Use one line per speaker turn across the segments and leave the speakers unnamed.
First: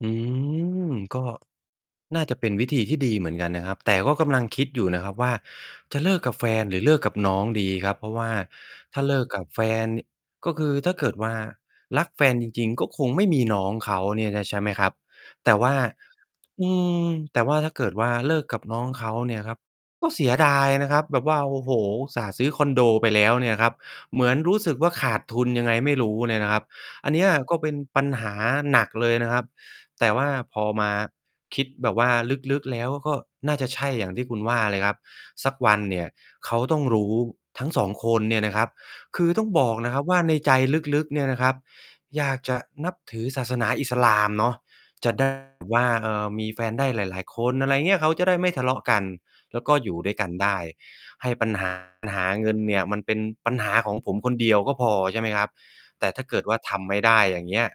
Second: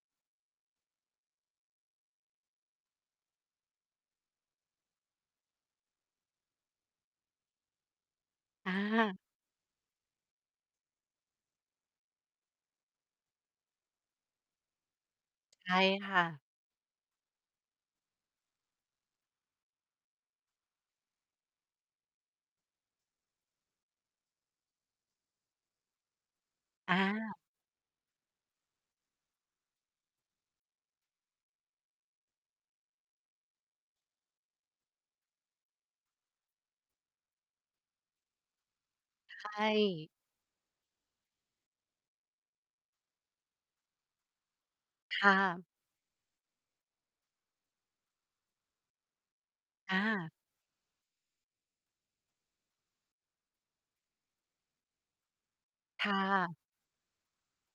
อืม ก็ น่าจะเป็นวิธีที่ดีเหมือนกันนะครับ แต่ก็กำลังคิดอยู่นะครับว่า จะเลิกกับแฟนหรือเลิกกับน้องดีครับ เพราะว่า
อ
ถ้าเ
า
ลิกกับแฟน ก็คือถ้าเกิดว่ารักแฟนจริง ๆ ก็คงไม่มีน้องเขาเนี่ยนะ ใช่ไหมครับ แต่ว
ใช
่า
่ค่ะ
อืม แต่ว่า ถ้าเกิดว่าเลิกกับน้องเขาเนี่ยครับ ก็เสียดายนะครับ แบบว่า โอ้โฮ อุตส่าห์ซื้อคอนโดไปแล้วเนี่ยครับ เหมือนรู้สึกว่าขาดทุนยังไงไม่รู้เนี่ยนะครับ
อ
อันเนี้ย
า
ก็เป็นปัญหาหนักเลยนะครับ แต่ว่าพอมาคิดแบบว่าลึก ๆ แล้ว ก็น่าจะใช่อย่างที่คุณว่าเลยครับ สักวันเนี่ย เขาต้องรู้ทั้ง 2 คนเนี่ยนะครับ คือ
ใ
ต้
ช
องบอกนะครับ
่
ว่าในใจลึก ๆ เนี่ยนะครับ อยากจะนับถือศาสนาอิสลามเนาะ จะ
ค
ได้
่
แบ
ะ
บ ว่า เอ่อ มีแฟนได้หลาย ๆ คน อะไรเงี้ย เขาจะได้ไม่ทะเลาะกัน แล้วก็อย
อ
ู่ด้วยกั
า
นได้ ให้ ปัญหาหา เงินเนี่ย มันเป็นปัญหาของผม คนเดียวก็พอ ใช่ไหมครับ
ค
แต่
่
ถ้าเกิดว
ะ
่าทำไม่ได้ อย่างเงี้ย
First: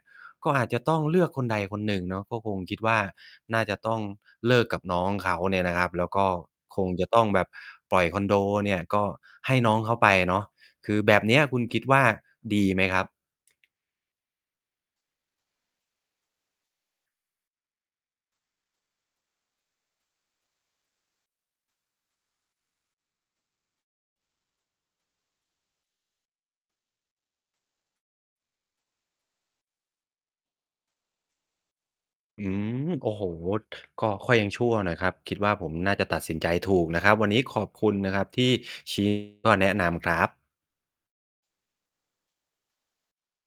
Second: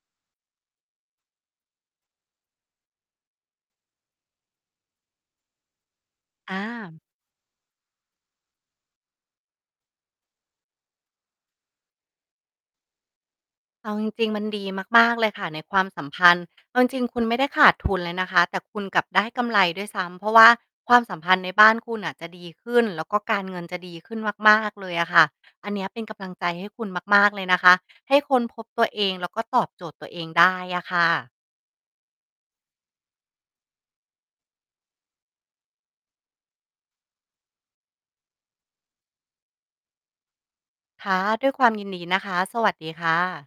ก็อาจจะต้องเลือกคนใดคนหนึ่งเนาะ ก็คงคิดว่าน่าจะต้องเลิกกับน้องเขาเนี่ยนะครับ แล้วก็
อ
คง
า
จะต้องแบบปล่อยคอนโดเนี่ย ก็ให้น้องเขาไปเนาะ คือแบบเนี้ย คุณคิดว่าดีไหมครับ?
เอาจริง ๆ มันดีมาก ๆ เลยค่ะ ในความสัมพันธ์ เอาจริง ๆ คุณไม่ได้ ขาดทุนเลยนะคะ แต่คุณกลับได้กำไรด้วยซ้ำ เพราะว่าความสัมพันธ์ในบ้านคุณน่ะจะดีขึ้น แล้วก็การเงินจะดีขึ้นมาก ๆ เลยอะค่ะ อันเนี้ยเป็นกำลังใจให้คุณมาก ๆ เลยนะคะ ให้ค้นพบตัวเอง แล้วก็ตอบโจทย์ตัวเองได้อะค่ะ
อืม โอ้โฮ ก็ค่อยยังชั่วหน่อยครับ คิดว่าผมน่าจะตัดสินใจถูกนะครับ วันนี้ขอบคุณนะครับที่ ชี้ แลัวก็แนะนำครับ
ค่ะ ด้วยความยินดีนะคะ สวัสดีค่ะ